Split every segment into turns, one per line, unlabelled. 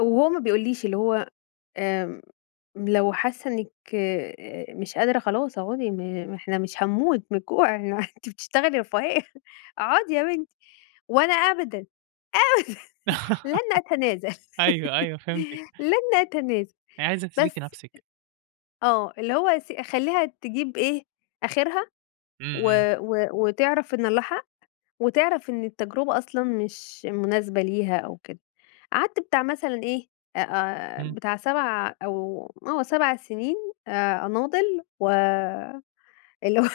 أو هو ما بيقوليش اللي هو آمم، لو حاسة إنِّك آآ، مش قادرة خلاص أقعدي إحنا مش هنموت من الجوع، أنتِ بتشتغلي رفاهية، أقعدي يا بنتي، وأنا أبدًا، أبدًا لن أتنازل،
أيوه، أيوه فهمتِك.
لن أتنازل،
يعني عايزة تثبتي
بس،
نفسِك.
آه اللي هو أس أخليها تجيب إيه، آخرها
إمم،
و
إمم.
و وتعرف إن الله حق، وتعرف إن التجربة أصلًا مش مناسبة ليها أو كده، قعدت بتاع مثلًا إيه آآ،
إمم.
بتاع 7 أو آه 7 سنين آآ، أناضل، و اللي هو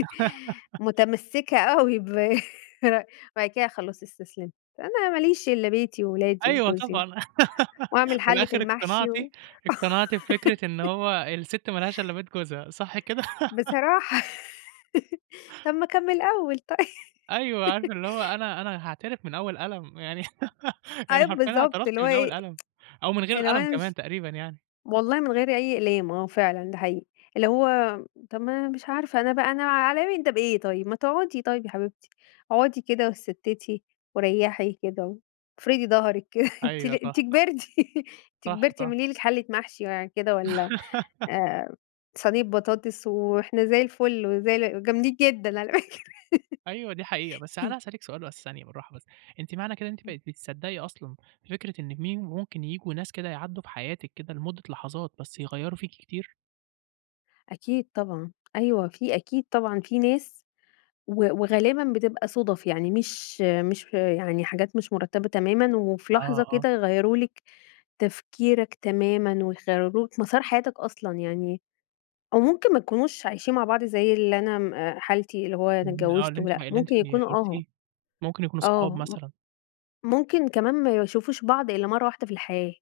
متمسكة أوي برأيي، بعد كده خلاص استسلمت، أنا ما ليش إلَّا بيتي وولادي
أيوه
وجوزي،
طبعًا،
وأعمل
وفي
حلِّة
الآخر
المحشي
اقتنعتِ
و
اقتنعتِ بفكرة إن هو السِتّ ما لهاش إلّا بيت جوزها، صح كده؟
بصراحة، طَب ما كان من الأول طيب.
أيوه، عارفة اللي هو أنا أنا هاعترف من أول قلم يعني، يعني
أيوه،
حرفيًا
بالضبط اللي
اعترفتِ
هو
من أول
إيه
قلم، أو من غير
اللي هو
القلم
أنا
كمان
مش
تقريبًا يعني.
والله من غير أي أقلام، آه فعلًا ده حقيقي اللي هو طَب ما أنا مش عارفة أنا بقى أنا عليَّ من ده بإيه طيب؟ ما تقعدي طيب يا حبيبتي، اقعدي كده واتستِّتي وريّحي كده، وافردي ضهرِك كده أنتِ
أيوة
لي أنتِ
صح، صح،
كبرتِ، أنتِ
صح،
كبرتِ
صح.
اعملي لِك حلة محشي يعني كده والَّا آآ، صينية بطاطس وإحنا زي الفل وزي ال جامدين جدًا على فكرة.
أيوه، دي حقيقة، بس أنا عايز أسألِك سؤال بس ثانية بالراحة بس، أنتِ معنى كده ان أنت
إمم.
بقيتِ بتصدّقي أصلًا فكرة إن مين ممكن ييجوا ناس كده يعدّوا في حياتِك كده، لمدة لحظات بس يغيَّروا فيكِ كتير؟
أكيد طبعًا، أيوه، في أكيد طبعًا في ناس و وغالبًا بتبقى صُدَف، يعني مش مش يعني حاجات مش مرتّبة تمامًا، وفي
آه،
لحظة
آه.
كده يغيروا لِك تفكيرك تمامًا ويغيروا لك مسار حياتك أصلًا يعني، أو ممكن ما يكونوش عايشين مع بعض زي اللي أنا حالتي اللي هو أنا
اهم،
اتجوّزت
اللي أنتِ
ولأ،
اللي أنتِ
ممكن يكونوا آه،
قُلتيه، ممكن يكونوا صحاب
آه مم
مثلًا.
ممكن كمان ما يشوفوش بعض إلّا مرّه واحدة في الحياة.